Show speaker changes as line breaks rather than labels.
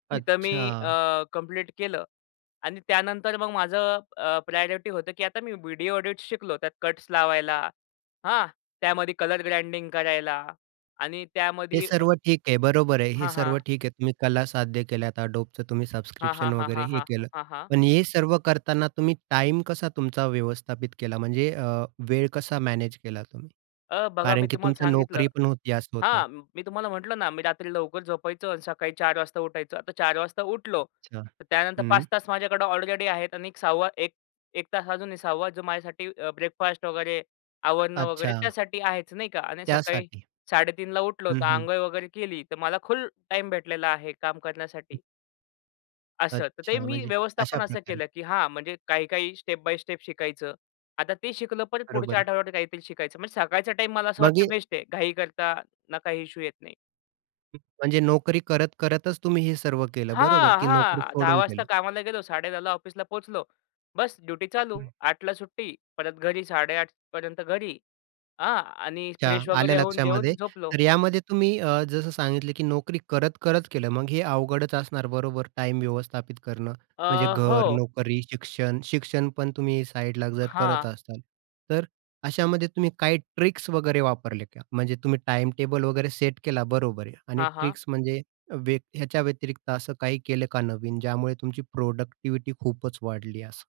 तिथं मी
अच्छा.
अ, कंप्लीट केलं. आणि त्यानंतर मग माझं अ, प्रायोरिटी होतं की आता मी व्हिडिओ एडिटस शिकलो त्यात कट्स लावायला. हां त्यामध्ये कलर ग्रँडिंग करायला आणि
हे
त्यामध्ये अ,
सर्व ठीक आहे. बरोबर आहे. हे
हां,
सर्व
हां.
ठीक आहे. तुम्ही कला साध्य केल्या Adobeच तुम्ही
हां, हां.
सबस्क्रिप्शन
हां,
वगैरे
हां.
हे
हां.
केलं.
हां, हां.
पण हे सर्व करतांना तुम्ही टाईम कसा तुमचा व्यवस्थापित केला? म्हणजे वेळ कसा मॅनेज केला तुम्ही?
अ, बघा
कारण
मी
की
तुम्हाला
तुमच्या
सांगितलं.
नोकरी पण होती असं होतं.
हां, मी तुम्हाला म्हटलं ना मी रात्री लवकर झोपायचो. आणि सकाळी 4:00 वाजता उठायचो. आता 4:00 वाजता उठलो,
अच्छा.
तर त्यानंतर
हं.
5:00 तास माझ्याकडं ऑलरेडी आहेत. आणि एक 6वा एक 1 तास अजूनही 6वा जो माझ्यासाठी ब्रेकफास्ट वगैरे, आवरणं वगैरे,
अच्छा.
त्यासाठी आहेचं नाही का. आणि सकाळी
त्यासाठी.
3:30ला उठलो
हं,
तर,
हं.
अंघोळ वगैरे केली तर, मला फुल टाईम भेटलेला आहे काम करण्यासाठी. असं. तर
अच्छा.
ते मी
म्हणजे अशा
व्यवस्थापन असं
प्रकारे.
केलं की हां, म्हणजे काही काही स्टेप बाय स्टेप शिकायचं. आता ते शिकलं परत पुढच्या
बरोबर.
आठवड्यावर काहीतरी शिकायचं. म्हणजे सकाळचा टाईम मला असं
मग
वाटत
हे
बेस्ट आहे. घाई करता, ना काही इश्यू येत नाही.
हं. म्हणजे नोकरी करत, करतच तुम्ही हे सर्व केलं बरोबर,
हां,
की नोकरी
हां. 10:00
सोडून
वाजता
केलं?
कामाला गेलो. 10:30ला ऑफिसला पोहचलो. बस ड्युटी चालू.
हं.
8:00 ला सुट्टी, परत घरी 8:30 पर्यंत घरी. आ, आणि
अच्छा,
फ्रेश
आलं
वगैरे होऊन
लक्षामध्ये.
जेवण झोपलो.
तर यामध्ये तुम्ही अ, जसं सांगितलं की नोकरी करत-करत केलं. मग हे अवघडच असणार बरोबर टाईम व्यवस्थापित करणं. म्हणजे
अ,
घर,
हो.
नोकरी, शिक्षण. शिक्षण पण तुम्ही साइडला जर करत
हां.
असाल. तर अशामध्ये तुम्ही काही ट्रिक्स वगैरे वापरले का? म्हणजे तुम्ही टाईम टेबल वगैरे सेट केला बरोबर आहे. आणि
हां, हां.
ट्रिक्स म्हणजे व्यत ह्याच्या व्यतिरिक्त असं काही केलं का नवीन, ज्यामुळे तुमची प्रॉडक्टिव्हिटी खूपच वाढली असं?